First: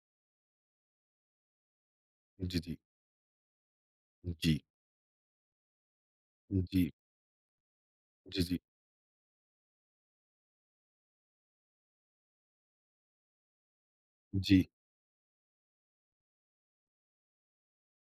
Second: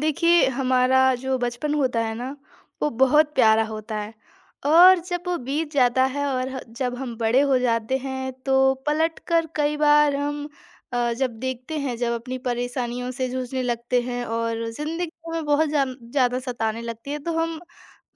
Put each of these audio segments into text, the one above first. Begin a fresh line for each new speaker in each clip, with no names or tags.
देखिए, हमारा जो बचपन होता है ना,
जी, जी।
वो बहुत प्यारा होता है
जी।
और जब वो बीत जाता है और ह
जी।
जब हम बड़े हो जाते हैं,
जी, जी।
तो पलट कर कई बार हम जब देखते हैं, जब अपनी परेशानियों से जूझने लगते हैं
जी।
और ज़िंदगी हमें बहुत जाम ज़्यादा सताने लगती है, तो हम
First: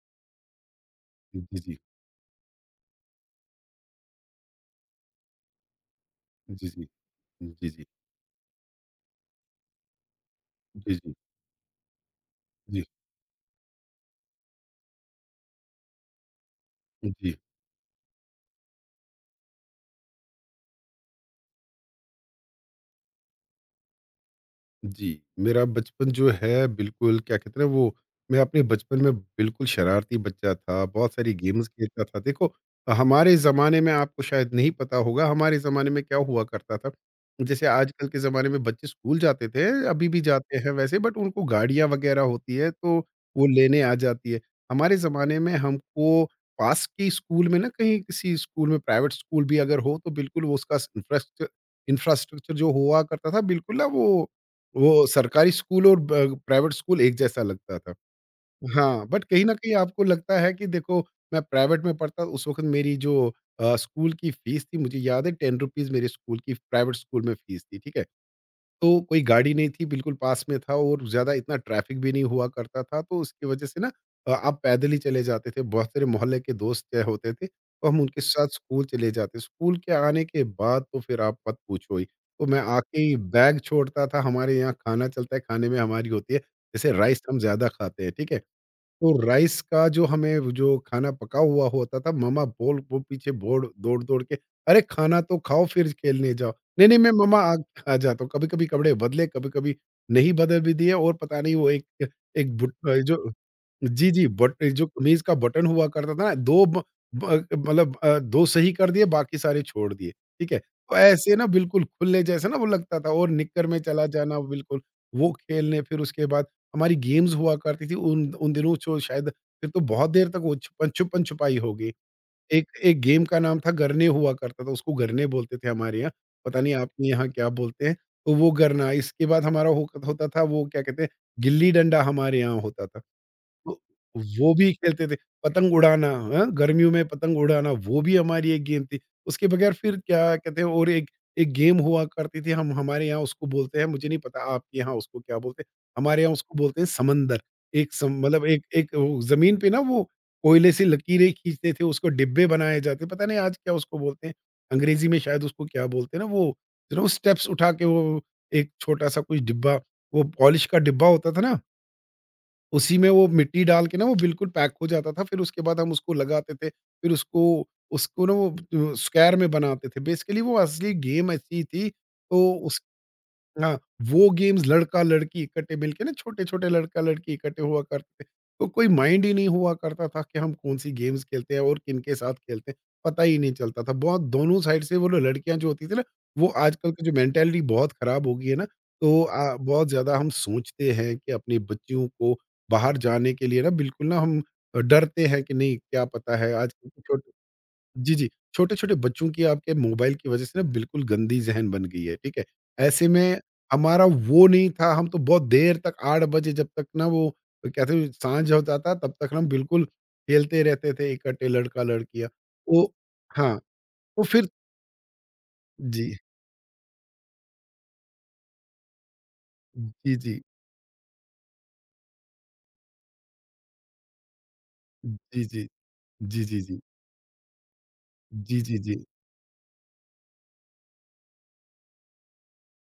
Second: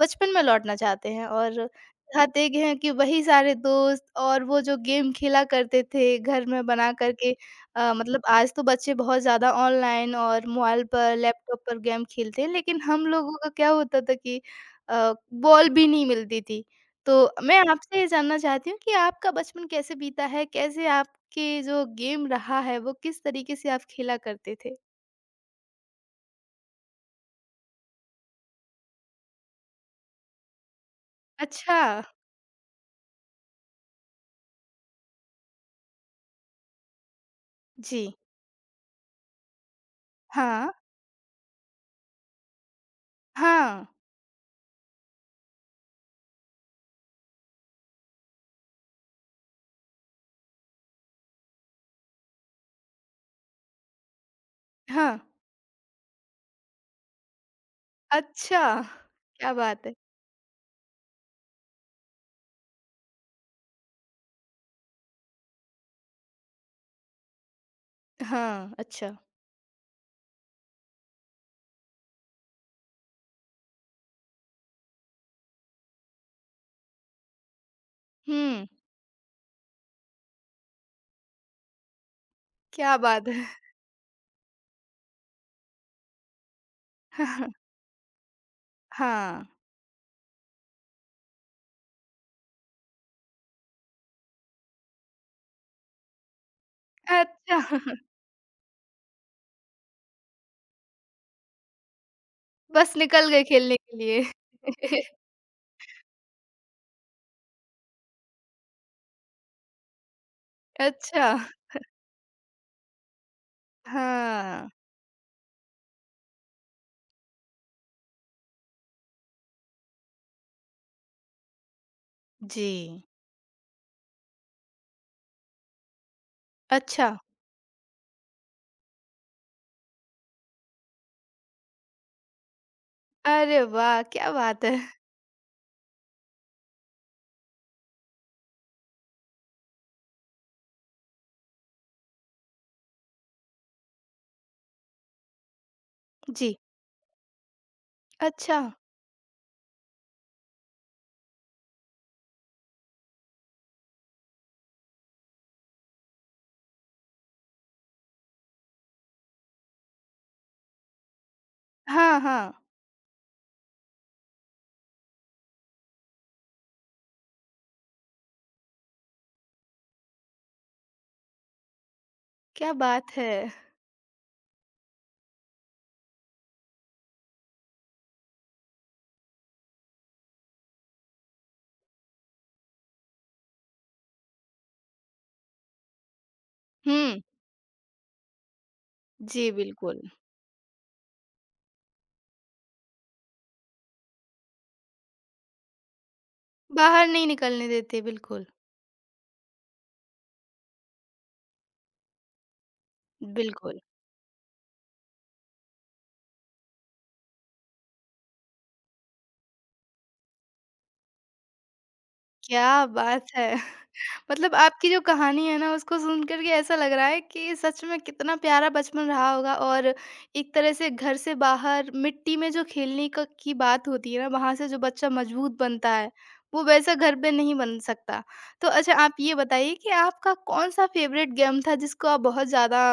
बचपन में लौटना चाहते हैं
जी,
और
जी।
चाहते हैं कि वही सारे दोस्त और वो जो गेम खेला करते थे घर में
जी, जी।
बना करके
जी, जी।
मतलब आज तो बच्चे बहुत ज़्यादा ऑनलाइन और मोबाइल
जी, जी।
पर, लैपटॉप पर गेम खेलते हैं, लेकिन
जी, जी।
हम लोगों का क्या होता था कि बॉल भी नहीं मिलती थी। तो
जी,
मैं आपसे ये जानना चाहती हूँ कि आपका बचपन कैसे बीता है? कैसे आपके जो गेम रहा है, वो किस तरीके से आप खेला करते थे?
जी। मेरा बचपन जो है बिल्कुल क्या कहते हैं ना वो, मैं अपने बचपन में बिल्कुल शरारती बच्चा था, बहुत सारी गेम्स
अच्छा।
खेलता था। देखो, हमारे ज़माने में आपको शायद नहीं पता होगा, हमारे ज़माने में क्या हुआ करता था, जैसे
जी।
आजकल के ज़माने में बच्चे स्कूल जाते थे, अभी भी जाते
हाँ।
हैं वैसे, बट उनको गाड़ियाँ वगैरह होती है तो वो लेने
हाँ।
आ जाती है। हमारे ज़माने में हमको पास के स्कूल में ना, कहीं किसी स्कूल में, प्राइवेट स्कूल भी अगर हो तो बिल्कुल वो उसका इंफ्रास्ट्रक्चर जो हुआ करता था, बिल्कुल ना वो
हाँ।
सरकारी स्कूल और ब प्राइवेट स्कूल एक जैसा लगता था।
अच्छा!
हाँ, बट कहीं
क्या
न कहीं
बात है!
आपको लगता है कि देखो, मैं प्राइवेट में पढ़ता उस वक़्त मेरी जो स्कूल की फीस थी, मुझे याद है ₹10 मेरी स्कूल की प्राइवेट स्कूल में फीस थी, ठीक है?
हाँ,
तो
अच्छा।
कोई गाड़ी नहीं थी, बिल्कुल पास में था, और ज़्यादा इतना ट्रैफ़िक भी नहीं हुआ करता था, तो उसकी वजह से ना आप पैदल ही चले जाते थे। बहुत सारे मोहल्ले के दोस्त क्या होते थे, तो हम उनके साथ
हुँ,
स्कूल चले जाते। स्कूल के आने के बाद तो फिर आप मत पूछो ही। तो मैं
क्या
आके ही
बात है!
बैग छोड़ता था, हमारे यहाँ खाना चलता है, खाने में हमारी होती है, जैसे राइस हम ज़्यादा खाते हैं, ठीक है? तो
हाँ,
राइस का जो हमें, वो जो खाना पका हुआ होता था, मम्मा बोल वो पीछे बोड़ दौड़-दौड़ के, "अरे! खाना तो खाओ फिर खेलने जाओ।" "नहीं, नहीं, मैं मम्मा आ
अच्छा
आ जाता हूँ।" कभी-कभी कपड़े बदले, कभी-कभी नहीं बदल भी दिए, और पता नहीं वो एक एक बुट
बस निकल
जो।
गए खेलने के
जी, जी।
लिए।
बट जो कमीज़ का बटन हुआ करता था ना, 2 ब ब मतलब 2 सही कर दिए, बाकी सारे छोड़ दिए, ठीक है? तो
अच्छा,
ऐसे ना बिल्कुल खुले जैसे ना वो लगता था, और निक्कर में चला जाना
हाँ,
बिल्कुल, वो खेलने। फिर उसके बाद हमारी गेम्स हुआ करती थी उन उन दिनों, जो शायद फिर तो बहुत देर तक वो छुपन छुपन छुपाई होगी। एक एक
जी।
गेम का नाम था गरने हुआ करता था, उसको गरने बोलते थे हमारे यहाँ, पता नहीं आपके
अच्छा,
यहाँ क्या बोलते हैं? तो वो गरना, इसके बाद हमारा हो होता था वो, क्या कहते हैं, गिल्ली डंडा हमारे यहाँ होता था।
अरे
वो
वाह! क्या
वो
बात
भी
है!
खेलते थे। पतंग उड़ाना, हाँ, गर्मियों में पतंग उड़ाना वो भी हमारी एक गेम थी। उसके बगैर फिर क्या कहते हैं, और एक एक गेम हुआ करती थी, हम हमारे यहाँ उसको बोलते हैं, मुझे नहीं पता आपके यहाँ उसको क्या बोलते हैं? हमारे यहाँ उसको
जी,
बोलते हैं समंदर। एक सम मतलब
अच्छा।
एक एक वो ज़मीन पे ना वो कोयले से लकीरें खींचते थे, उसको डिब्बे बनाए जाते, पता नहीं आज क्या उसको बोलते हैं? अंग्रेज़ी में शायद उसको क्या बोलते हैं ना वो, जो ना वो स्टेप्स उठा के वो एक छोटा-सा कोई डिब्बा, वो पॉलिश का डिब्बा होता था ना?
हाँ, हाँ,
उसी में वो मिट्टी डाल के ना, वो बिल्कुल पैक हो जाता था, फिर उसके बाद हम उसको लगाते थे, फिर उसको उसको ना वो स्क्वायर में बनाते थे। बेसिकली वो असली गेम ऐसी थी, तो
क्या बात है!
हाँ, वो गेम्स लड़का-लड़की इकट्ठे मिलके ना, छोटे-छोटे लड़का-लड़की इकट्ठे हुआ करते थे। तो कोई माइंड ही नहीं हुआ करता था कि हम कौन-सी गेम्स खेलते हैं और किनके साथ खेलते हैं, पता ही नहीं चलता था। बहुत दोनों साइड से वो लो लड़कियाँ जो होती थी ना, वो आजकल की जो
हुँ,
मेंटालिटी बहुत खराब हो गई है ना, तो
जी,
बहुत
बिल्कुल।
ज़्यादा हम सोचते हैं कि अपनी बच्चियों को बाहर जाने के लिए ना बिल्कुल ना हम डरते हैं कि नहीं, क्या पता है आजकल की
बाहर नहीं
छोटी।
निकलने देते,
जी, जी।
बिल्कुल,
छोटे-छोटे बच्चों की आपके मोबाइल की वज़ह से ना बिल्कुल गंदी ज़हन बन गई है, ठीक है? ऐसे में
बिल्कुल।
हमारा वो नहीं था, हम तो बहुत देर तक 8 बजे जब तक, ना वो कहते हैं साँझ हो जाता, तब तक हम बिल्कुल खेलते रहते थे इकट्ठे लड़का-लड़कियाँ।
क्या
वो।
बात है!
हाँ, तो फिर।
मतलब आपकी जो कहानी है ना उसको
जी।
सुन कर के ऐसा लग रहा है कि सच में कितना प्यारा बचपन रहा होगा और
जी, जी।
एक तरह से घर से बाहर मिट्टी में जो खेलने का की बात होती है ना वहां से जो बच्चा
जी,
मजबूत
जी।
बनता है
जी, जी,
वो
जी।
वैसा घर पे नहीं बन सकता।
जी,
तो
जी,
अच्छा
जी। जी।
आप ये बताइए कि आपका कौन सा फेवरेट गेम था जिसको आप बहुत ज्यादा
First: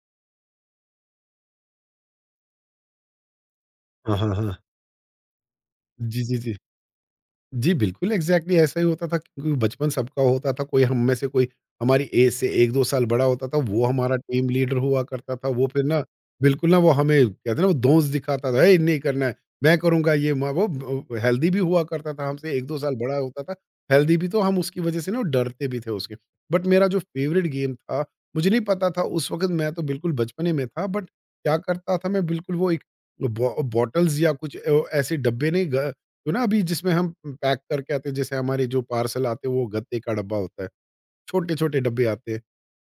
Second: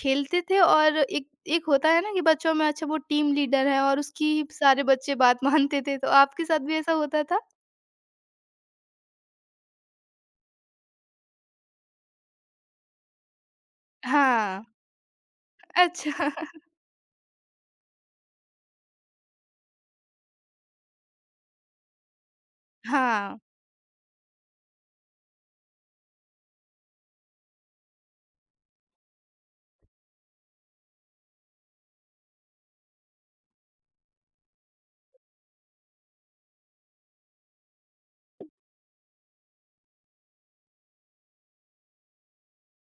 खेलते थे? और एक एक होता है ना कि बच्चों में अच्छा वो टीम लीडर है और
हाँ,
उसकी
हाँ, हाँ।
सारे बच्चे बात मानते थे, तो
जी, जी,
आपके
जी।
साथ भी ऐसा होता था?
जी, बिल्कुल, एग्ज़ैक्टली ऐसा ही होता था, क्योंकि बचपन सबका होता था, कोई हम में से कोई हमारी एज से 1-2 साल बड़ा होता था, वो हमारा टीम
हाँ।
लीडर हुआ करता था। वो फिर ना
अच्छा
बिल्कुल ना वो, हमें कहते हैं ना वो, दोस्त दिखाता था, "हे, नहीं करना है, मैं करूँगा ये मैं।" वो ब हेल्दी भी हुआ करता था, हमसे 1-2 साल बड़ा
हाँ।
होता था, हेल्दी भी, तो हम उसकी वज़ह से ना डरते भी थे उसके। बट मेरा जो फ़ेवरेट गेम था, मुझे नहीं पता था उस वक़्त, मैं तो बिल्कुल बचपने में था, बट क्या करता था मैं, बिल्कुल वो एक बॉ बॉटल्स या कुछ ऐसे डब्बे नहीं ग तो ना, अभी जिसमें हम पैक करके आते हैं, जैसे हमारे जो पार्सल आते हैं वो गत्ते का डब्बा होता है, छोटे छोटे डब्बे आते हैं,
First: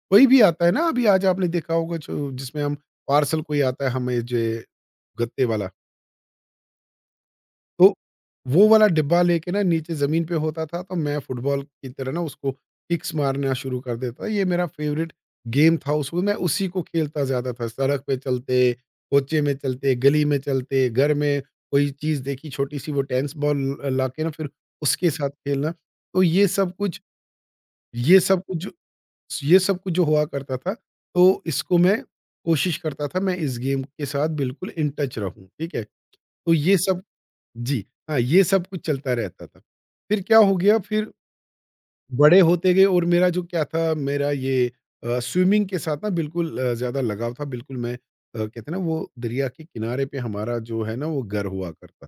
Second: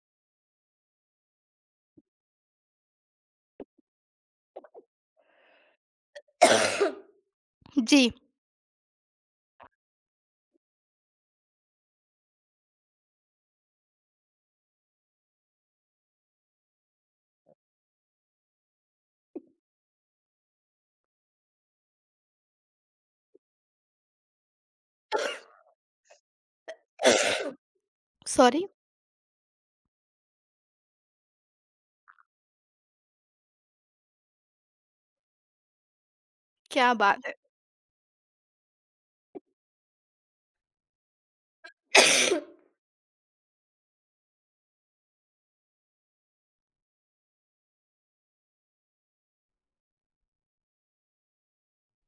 कोई भी आता है ना, अभी आज आपने देखा होगा जो जिसमें हम पार्सल कोई आता है हमें, जो गत्ते वाला, तो
जी।
वो वाला डिब्बा लेके ना नीचे ज़मीन पे होता था, तो मैं फुटबॉल की तरह ना उसको किक्स मारना शुरू कर देता था। ये मेरा फ़ेवरेट गेम था उस समय, मैं उसी को खेलता ज़्यादा था। सड़क पे चलते, कोचे में चलते, गली में चलते, घर में कोई चीज़ देखी छोटी-सी, वो टेनिस बॉल लाके ना, फिर उसके साथ खेलना। तो ये सब कुछ
सॉरी!
जो ये सब कुछ जो हुआ करता था, तो इसको मैं, कोशिश करता था मैं इस गेम के साथ बिल्कुल इन टच रहूँ, ठीक है? तो ये
क्या
सब।
बात है!
जी, हाँ, ये सब कुछ चलता रहता था। फिर क्या हो गया, फिर बड़े होते गए, और मेरा जो क्या था मेरा ये स्विमिंग के साथ ना बिल्कुल ज़्यादा लगाव था। बिल्कुल मैं कहते हैं ना वो, दरिया के किनारे पे हमारा जो है ना वो घर हुआ करता,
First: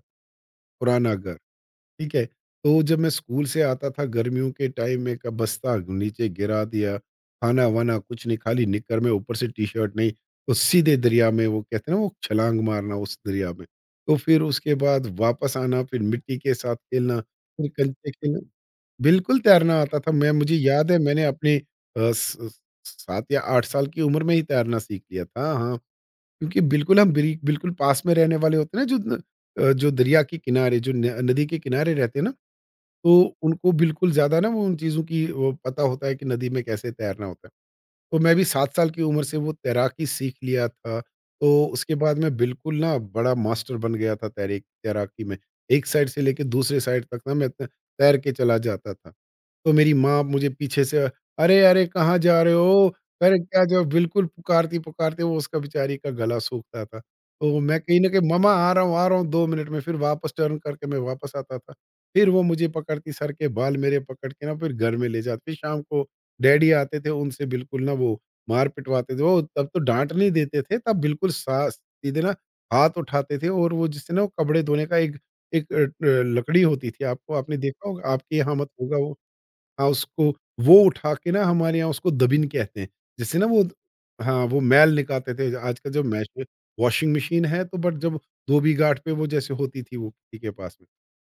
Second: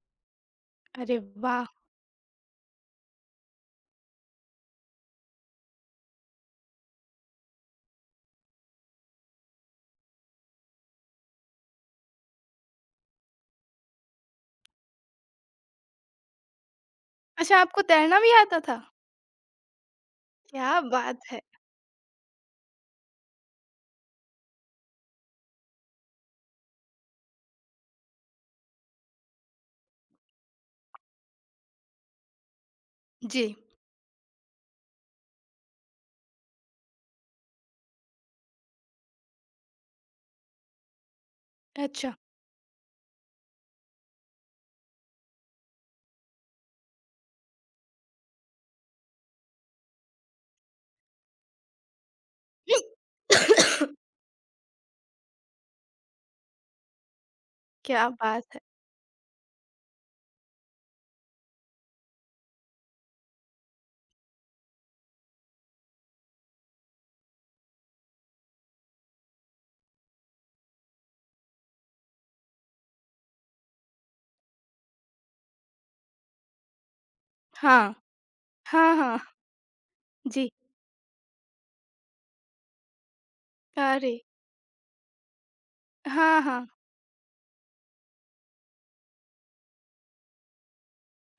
पुराना
अरे
घर।
वाह!
ठीक है? तो जब मैं स्कूल से आता था गर्मियों के टाइम में, का बस्ता नीचे गिरा दिया, खाना-वाना कुछ नहीं, खाली निक्कर में ऊपर से टी-शर्ट नहीं, तो सीधे दरिया में, वो कहते हैं ना वो छलांग मारना, उस दरिया में। तो फिर उसके बाद वापस आना, फिर मिट्टी के साथ खेलना,
अच्छा,
फिर
आपको
कंचे
तैरना भी
खेलना।
आता था?
बिल्कुल तैरना आता था। मैं मुझे
क्या
याद है,
बात
मैंने
है!
अपने अ, स 7 या 8 साल की उम्र में ही तैरना सीख लिया था। हाँ, क्योंकि बिल्कुल हम बिरी बिल्कुल पास में रहने वाले होते हैं ना, जो न अ, जो दरिया के किनारे, जो न नदी के किनारे रहते हैं ना, तो
जी,
उनको बिल्कुल ज़्यादा ना वो, उन चीज़ों की वो पता होता है कि नदी में कैसे तैरना होता है। तो मैं भी 7 साल की उम्र से वो तैराकी सीख लिया था। तो उसके
अच्छा।
बाद मैं बिल्कुल ना बड़ा मास्टर बन गया था तैरे तैराकी में। एक साइड से लेके दूसरे साइड तक ना, मैं त तैर के चला जाता था। तो मेरी माँ मुझे पीछे से, "अरे! अरे! कहाँ जा रहे हो? अरे! क्या जो।" बिल्कुल पुकारती-पुकारती, वो उसका बेचारी का गला सूखता था। तो मैं कहीं
क्या
न कहीं,
बात
"मम्मा
है!
आ रहा हूँ 2 मिनट में", फिर वापस टर्न करके मैं वापस आता था। फिर वो मुझे पकड़ती, सर के बाल मेरे पकड़ के ना, फिर घर में ले जाती। शाम को डैडी आते थे, उनसे बिल्कुल ना वो मार पिटवाते थे। वो तब तो डाँट नहीं देते थे, तब बिल्कुल सा सीधे ना हाथ उठाते थे, और वो जिससे ना वो कपड़े धोने का एक एक लकड़ी होती थी, आपको आपने देखा
हाँ,
होगा, आपके यहाँ मत
हाँ,
होगा वो।
हाँ,
हाँ, उसको
जी।
वो उठा के ना, हमारे यहाँ उसको दबिन कहते हैं, जिससे ना वो,
अरे!
हाँ, वो मैल निकालते थे। आजकल जो मैश
हाँ, हाँ,
वॉशिंग मशीन है तो, बट जब धोबी घाट पे वो जैसे होती थी वो किसी के पास में,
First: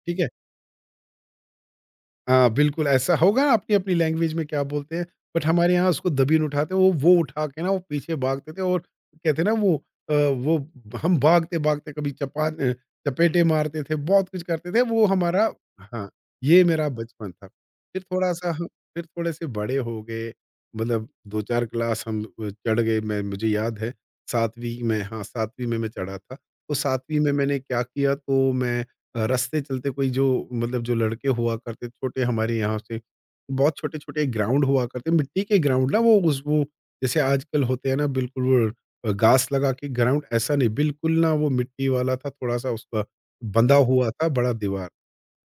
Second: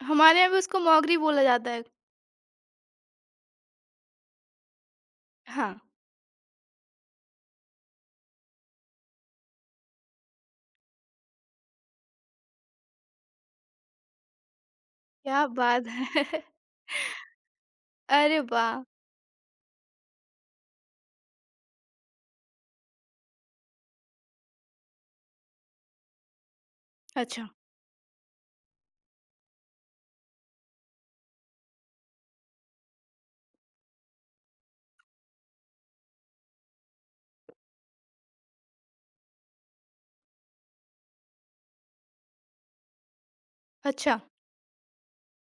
ठीक है।
हमारे यहाँ भी उसको मोगरी बोला जाता है।
हाँ, बिल्कुल ऐसा होगा, अपनी-अपनी लैंग्वेज में क्या बोलते हैं, बट
हाँ,
हमारे यहाँ उसको दबीन उठाते हैं, वो उठा के ना, वो पीछे भागते थे और, कहते हैं ना वो वो हम भागते-भागते कभी चपेटे मारते थे, बहुत कुछ करते थे, वो
क्या
हमारा।
बात
हाँ,
है!
ये मेरा बचपन था। फिर
अरे
थोड़ा-सा हम
वाह!
फिर थोड़े-से बड़े हो गए, मतलब 2-4 क्लास हम चढ़ गए, मैं मुझे याद है 7वीं में, हाँ, 7वीं में मैं चढ़ा था। तो 7वीं में
अच्छा,
मैंने क्या किया, तो मैं रास्ते चलते कोई जो, मतलब जो लड़के हुआ करते छोटे हमारे यहाँ से, बहुत छोटे-छोटे ग्राउंड हुआ करते, मिट्टी के ग्राउंड ना वो, उस वो जैसे आजकल होते हैं ना, बिल्कुल वो घास लगा के ग्राउंड, ऐसा नहीं, बिल्कुल ना वो मिट्टी वाला था, थोड़ा-सा उसका बंधा हुआ
अच्छा,
था बड़ा दीवार।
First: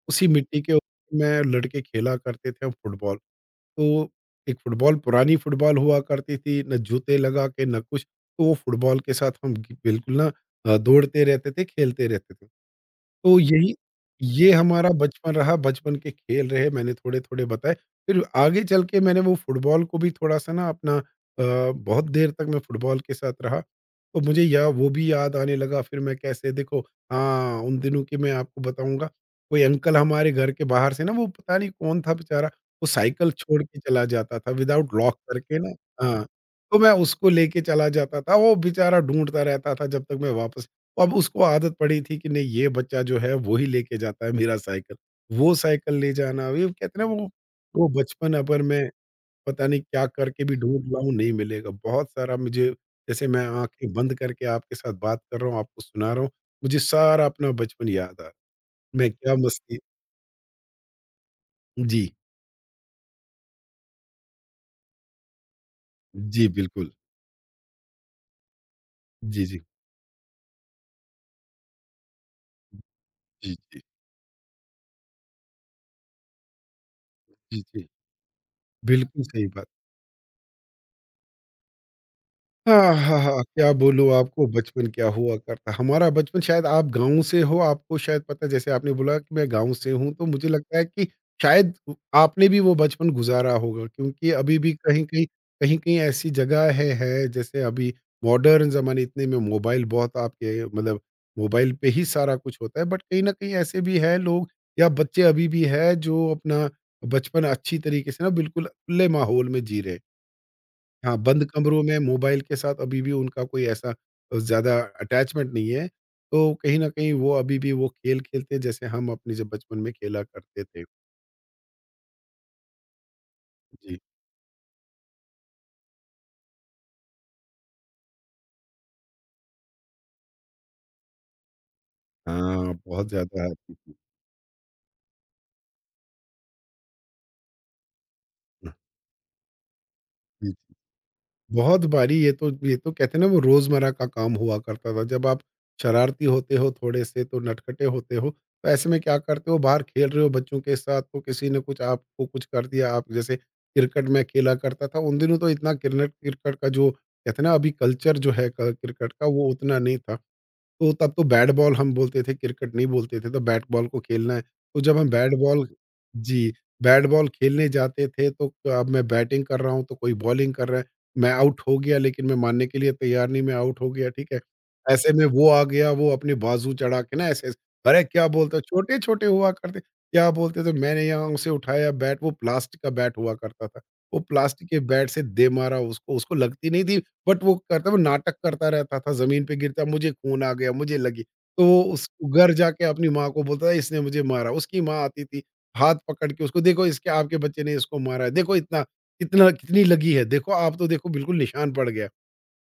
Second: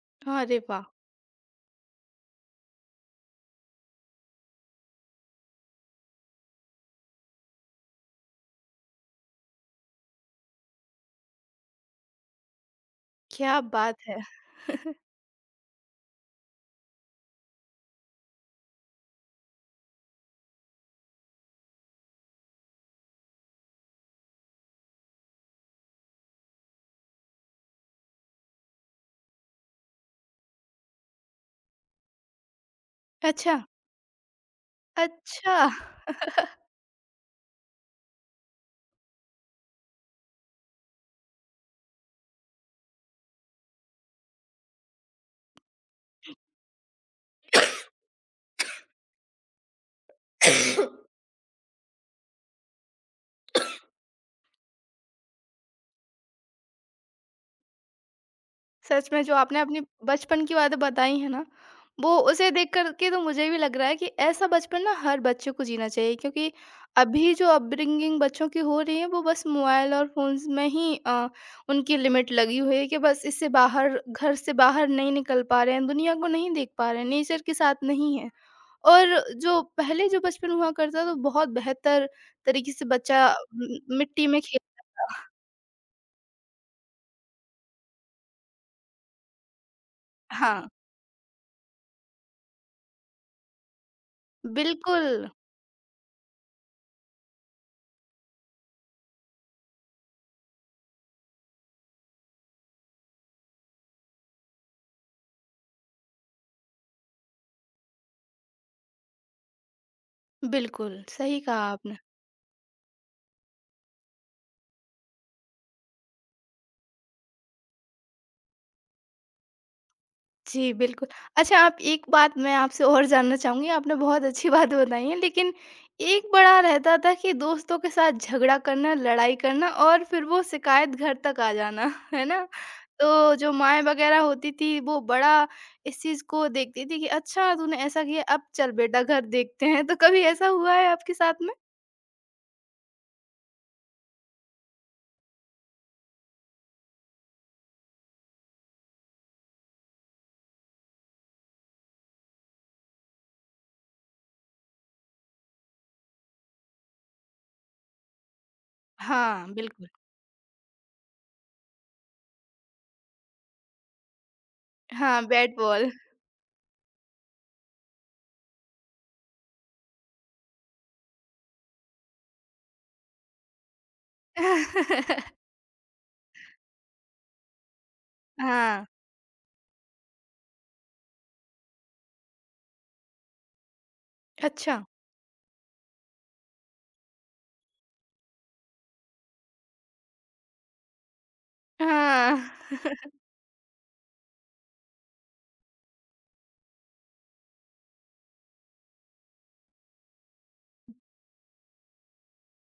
उसी
अरे
मिट्टी के
वाह!
ऊपर में लड़के खेला करते थे फुटबॉल। तो एक फुटबॉल पुरानी फुटबॉल हुआ करती थी ना जूते लगा के ना कुछ। तो वो फुटबॉल के साथ हम बिल्कुल ना दौड़ते रहते थे, खेलते रहते थे। तो
क्या
यही
बात है!
ये हमारा बचपन रहा, बचपन के खेल रहे, मैंने थोड़े-थोड़े बताए। फिर आगे चल के मैंने वो फुटबॉल को भी थोड़ा-सा ना अपना अ, बहुत देर तक मैं फुटबॉल के साथ रहा, तो मुझे या वो भी याद आने लगा फिर मैं कैसे देखो। हाँ, उन दिनों की मैं आपको बताऊँगा, कोई अंकल हमारे घर के बाहर से ना वो पता नहीं कौन था बेचारा, वो साइकिल
अच्छा,
छोड़ के चला जाता था विदाउट लॉक
अच्छा।
करके ना। हाँ, तो मैं उसको लेके चला जाता था, वो बेचारा ढूँढता रहता था जब तक मैं वापस। तो अब उसको आदत पड़ी थी कि नहीं ये बच्चा जो है वो ही लेके जाता है मेरा साइकिल, वो साइकिल ले जाना, ये कहते हैं ना वो बचपन अगर मैं पता नहीं क्या करके भी ढूँढ रहा हूँ नहीं मिलेगा। बहुत सारा मुझे जैसे मैं आँखें बंद करके आपके साथ बात कर रहा हूँ, आपको सुना रहा हूँ, मुझे सारा अपना बचपन याद आ रहा है।
सच
मैं
में जो
क्या
आपने
मस्ती।
अपनी बचपन की बातें बताई है ना,
जी,
वो उसे देख करके तो मुझे भी लग रहा है कि ऐसा बचपन ना हर बच्चे को जीना चाहिए।
जी
क्योंकि
बिल्कुल।
अभी जो अपब्रिंगिंग बच्चों की हो रही है वो बस
जी, जी।
मोबाइल और फोन्स में ही उनकी लिमिट लगी हुई है कि बस इससे
जी, जी।
बाहर घर से बाहर नहीं निकल पा रहे हैं, दुनिया को नहीं देख पा रहे हैं, नेचर के
जी,
साथ
जी।
नहीं है। और
बिल्कुल सही
जो
बात।
पहले जो बचपन हुआ करता तो बहुत बेहतर तरीके से
हाँ, हाँ,
बच्चा
हाँ, क्या बोलूँ
मिट्टी में
आपको
खेल।
बचपन क्या हुआ करता हमारा बचपन। शायद आप गाँव से हो, आपको शायद पता है जैसे आपने बोला कि मैं गाँव से हूँ, तो मुझे
हाँ।
लगता है कि शायद उ आपने भी वो बचपन गुज़ारा होगा क्योंकि अभी भी कहीं-कहीं
बिल्कुल।
कहीं-कहीं ऐसी जगहें हैं, जैसे अभी मॉडर्न ज़माने इतने में मोबाइल बहुत आपके मतलब मोबाइल पे ही सारा कुछ होता है, बट कहीं न कहीं ऐसे भी हैं लोग या बच्चे अभी भी हैं, जो अपना बचपन अच्छी तरीके से ना बिल्कुल खुले माहौल में जी रहे हैं।
बिल्कुल
हाँ,
सही
बंद
कहा
कमरों
आपने।
में मोबाइल के साथ अभी भी उनका कोई ऐसा ज़्यादा अटैचमेंट नहीं है। तो कहीं न कहीं वो अभी भी वो खेल खेलते हैं जैसे हम अपने जब बचपन में खेला करते
जी,
थे।
बिल्कुल। अच्छा, आप एक बात मैं आपसे और जानना चाहूँगी, आपने
जी।
बहुत अच्छी बात बताई है, लेकिन एक बड़ा रहता था कि दोस्तों के साथ झगड़ा करना, लड़ाई करना और फिर वो शिकायत घर तक आ जाना, है ना?
हाँ, बहुत
तो
ज़्यादा
जो माएँ
जी,
वग़ैरह होती थी वो बड़ा इस चीज़ को देखती थी कि अच्छा तूने ऐसा किया, अब चल बेटा घर देखते हैं। तो कभी ऐसा
जी।
हुआ है आपके साथ में?
बहुत बारी ये तो कहते हैं ना वो रोजमर्रा का काम हुआ करता था। जब आप शरारती होते हो थोड़े से तो नटखटे होते हो, तो ऐसे में क्या करते हो बाहर खेल रहे हो बच्चों के साथ तो किसी ने कुछ आपको कुछ कर दिया। आप जैसे क्रिकेट में खेला करता था, उन दिनों तो इतना क्रिनेट क्रिकेट का जो कहते हैं ना अभी कल्चर जो है क क्रिकेट का
हाँ,
वो उतना
बिल्कुल।
नहीं था। तो तब तो बैट बॉल हम बोलते थे, क्रिकेट नहीं बोलते थे, तो बैट बॉल को खेलना है। तो जब हम
हाँ,
बैट
बैट
बॉल।
बॉल।
जी, बैट बॉल खेलने जाते थे, तो अब मैं बैटिंग कर रहा हूँ, तो कोई बॉलिंग कर रहा है। मैं आउट हो गया, लेकिन मैं मानने के लिए तैयार नहीं, मैं आउट हो गया, ठीक है। ऐसे में वो आ गया, वो अपने बाजू चढ़ा के ना ऐसे-ऐसे, अरे! क्या बोलते हो?
हाँ,
छोटे-छोटे हुआ करते क्या बोलते थे, मैंने यहाँ उसे उठाया बैट, वो प्लास्टिक का बैट हुआ करता था। वो प्लास्टिक के
अच्छा।
बैट से दे मारा उसको, उसको लगती नहीं थी। बट वो करता वो नाटक करता रहता था, ज़मीन पे गिरता, मुझे खून आ गया, मुझे लगी। तो वो उस
हाँ।
घर जाके अपनी माँ को बोलता था, इसने मुझे मारा। उसकी माँ आती थी, हाथ पकड़ के उसको, देखो इसके आपके बच्चे ने इसको मारा है, देखो इतना इतना कितनी लगी है, देखो आप तो देखो बिल्कुल निशान पड़ गया।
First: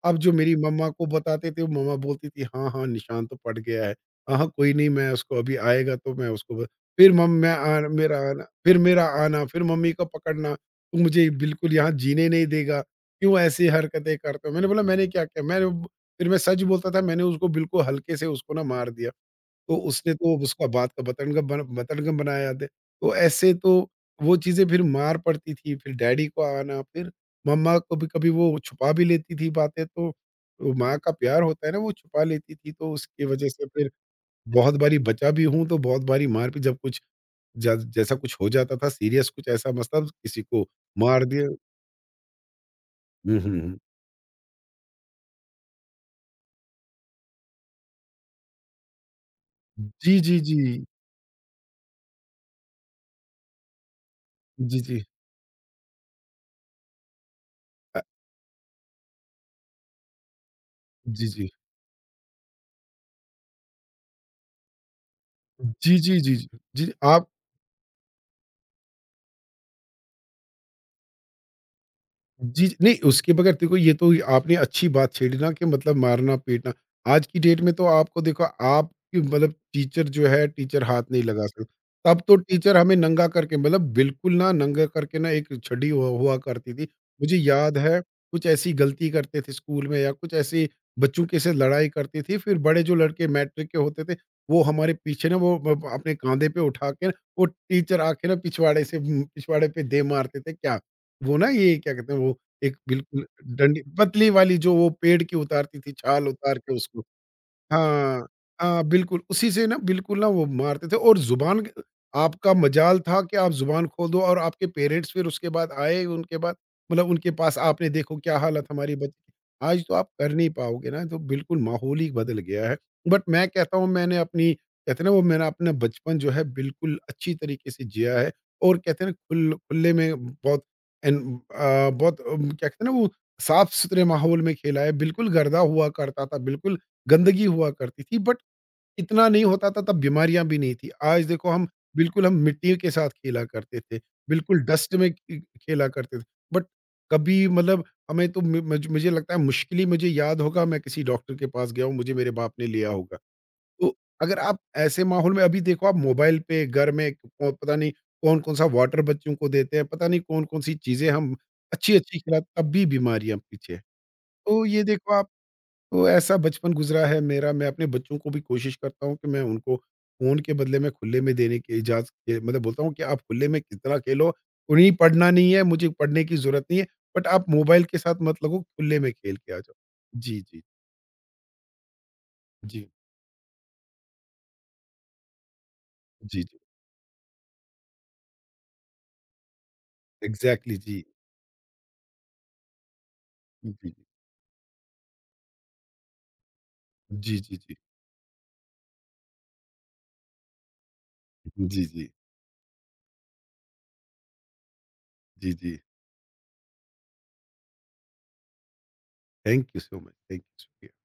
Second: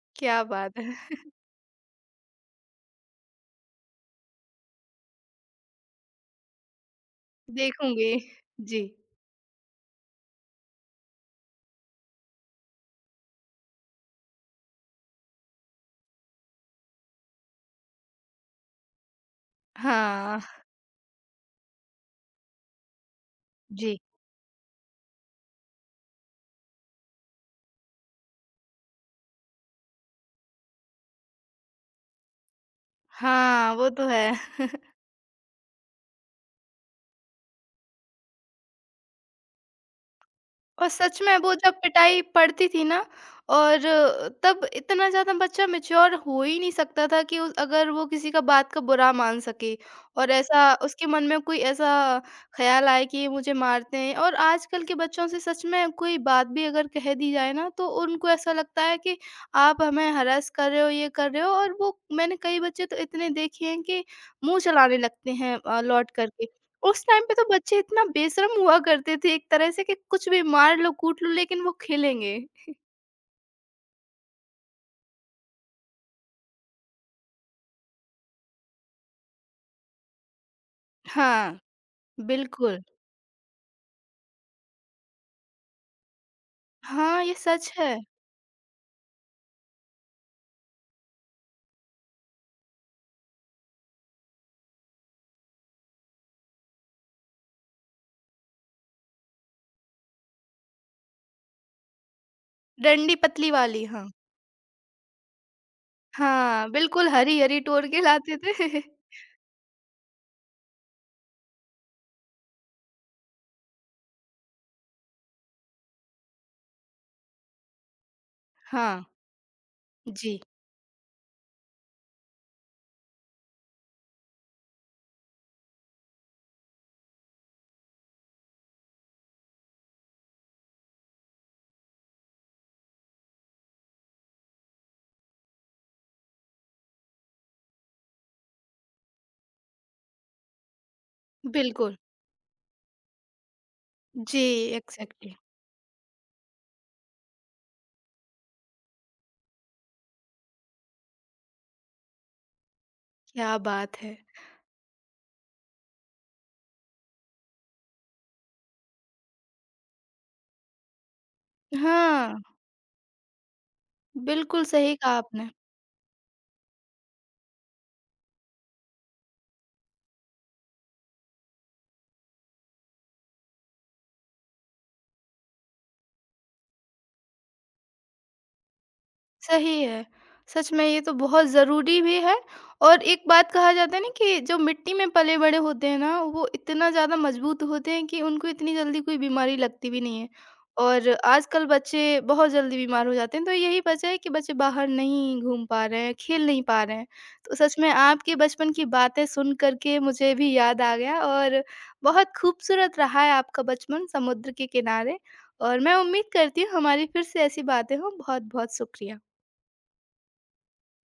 अब जो
क्या
मेरी
बात
मम्मा को
है।
बताते थे, वो मम्मा बोलती थी, "हाँ, हाँ, निशान तो पड़ गया है। हाँ, हाँ, कोई नहीं मैं उसको अभी आएगा तो मैं उसको ब"। फिर मम मैं आन
देखूँगी। जी।
मेरा आना, फिर मम्मी का पकड़ना, "तू मुझे बिल्कुल यहाँ जीने नहीं देगा, क्यों ऐसी हरकतें करते हो?" मैंने बोला, "मैंने क्या किया?" मैंने ब। फिर मैं सच बोलता था, मैंने उसको बिल्कुल हल्के से उसको ना मार दिया। तो उसने तो
हाँ,
उसका बात का बतंगड़ बन बतंगड़ बनाया दे। तो ऐसे तो
जी।
वो चीज़ें फिर मार पड़ती थी, फिर डैडी को आना, फिर मम्मा कभी-कभी वो छुपा भी लेती थी बातें तो माँ का प्यार होता है ना वो छुपा लेती थी तो उसकी वज़ह से
हाँ, वो
फिर
तो है।
बहुत बारी बचा भी हूँ तो बहुत बारी मार भी जब कुछ ज जैसा कुछ हो जाता था सीरियस कुछ ऐसा मसला तो किसी को
और सच
मार
में
दिया।
वो जब पिटाई पड़ती थी ना,
हुँ, हुँ, हुँ।
और तब इतना ज़्यादा बच्चा मैच्योर हो ही नहीं सकता था कि उस अगर वो किसी का बात का बुरा मान सके
जी,
और
जी, जी।
ऐसा उसके मन में कोई ऐसा ख़्याल आए कि ये मुझे मारते हैं। और
जी,
आजकल के
जी।
बच्चों से सच में कोई बात भी अगर कह दी जाए ना तो
अ,
उनको ऐसा लगता है कि आप हमें हरास कर रहे हो, ये
जी,
कर रहे हो।
जी।
और वो मैंने कई बच्चे तो इतने देखे हैं कि मुँह चलाने लगते हैं
जी,
लौट
जी, जी, जी।
करके।
जी,
उस टाइम
आप।
पे तो बच्चे इतना बेशर्म हुआ करते थे एक तरह से कि कुछ भी मार लो, कूट लो लेकिन वो खेलेंगे।
जी, नहीं उसके बगैर देखो ये तो आपने अच्छी बात छेड़ी ना कि मतलब मारना-पीटना। आज की डेट में तो आपको देखो आपकी मतलब टीचर जो है टीचर हाथ नहीं लगा
हाँ,
सकता। तब तो टीचर
बिल्कुल।
हमें नंगा करके मतलब बिल्कुल ना नंगा करके ना एक छड़ी हुआ हुआ करती थी।
हाँ, ये
मुझे
सच
याद
है।
है कुछ ऐसी गलती करते थे स्कूल में या कुछ ऐसी बच्चों के से लड़ाई करती थी। फिर बड़े जो लड़के मैट्रिक के होते थे वो हमारे पीछे ना वो ब ब अपने काँधे पे उठा के ना, वो टीचर आके ना पिछवाड़े से पिछवाड़े पे दे मारते थे क्या। वो ना ये क्या कहते हैं वो एक
डंडी
बिल्कुल
पतली
डंडी
वाली, हाँ।
पतली वाली जो वो पेड़ की उतारती थी, छाल उतार
हाँ,
के उसको।
बिल्कुल हरी-हरी टोर के
हाँ,
लाते थे।
हाँ, बिल्कुल, उसी से ना बिल्कुल ना वो मारते थे और ज़ुबान क। आपका मजाल था कि आप ज़ुबान खोल दो और आपके पेरेंट्स फिर उसके बाद आए, उनके बाद मतलब उनके पास आपने देखो क्या हालत हमारी
हाँ,
बच्ची की। आज तो आप कर
जी,
नहीं पाओगे ना, तो बिल्कुल माहौल ही बदल गया है। बट मैं कहता हूँ मैंने अपनी कहते हैं ना वो मैंने अपना बचपन जो है बिल्कुल अच्छी तरीके से जिया है और कहते हैं ना खुले में बहुत एन बहुत क्या कहते हैं ना वो साफ-सुथरे माहौल में खेला है, बिल्कुल गर्दा हुआ करता था, बिल्कुल गंदगी हुआ करती थी बट इतना नहीं होता था तब बीमारियां भी नहीं थी। आज देखो हम
बिल्कुल।
बिल्कुल हम मिट्टी के साथ खेला करते थे,
जी,
बिल्कुल डस्ट में
एग्ज़ैक्टली।
खे खेला करते थे। बट कभी मतलब हमें तो म मुझ मुझे लगता है मुश्किल ही मुझे याद होगा मैं किसी डॉक्टर के पास गया हूँ, मुझे मेरे बाप ने लिया होगा।
क्या बात
तो
है!
अगर आप ऐसे माहौल में अभी देखो आप मोबाइल पे घर में प पता नहीं कौन-कौन सा वाटर बच्चों को देते हैं, पता नहीं कौन-कौन सी चीज़ें हम अच्छी-अच्छी
हाँ,
खिला तब भी बीमारियाँ पीछे। हैं।
बिल्कुल
तो ये
सही कहा
देखो आप।
आपने।
तो ऐसा बचपन गुज़रा है मेरा, मैं अपने बच्चों को भी कोशिश करता हूँ कि मैं उनको फ़ोन के बदले में खुले में देने की इजाज़त के मतलब बोलता हूँ कि आप खुले में कितना खेलो, उन्हें पढ़ना नहीं है, मुझे पढ़ने की ज़रूरत नहीं है, बट आप मोबाइल के साथ मत लगो, खुले में खेल के आ जाओ।
सही है।
जी, जी।
सच में ये तो बहुत ज़रूरी भी है।
जी,
और एक बात कहा जाता है ना कि जो मिट्टी में पले-बड़े होते हैं ना,
जी,
वो
जी।
इतना ज़्यादा मज़बूत होते हैं कि उनको इतनी जल्दी कोई बीमारी लगती भी नहीं है।
एग्ज़ैक्टली जी।
और आजकल बच्चे बहुत जल्दी बीमार हो जाते हैं, तो
जी,
यही
जी।
वजह है कि बच्चे बाहर नहीं घूम पा रहे हैं, खेल नहीं पा रहे हैं।
जी,
तो
जी,
सच
जी।
में आपके बचपन की बातें सुन कर के मुझे भी याद आ गया। और
जी, जी।
बहुत खूबसूरत रहा है आपका बचपन, समुद्र के किनारे।
जी, जी।
और मैं उम्मीद करती हूँ हमारी फिर से ऐसी बातें हों। बहुत-बहुत शुक्रिया।
Thank you so much, thank you so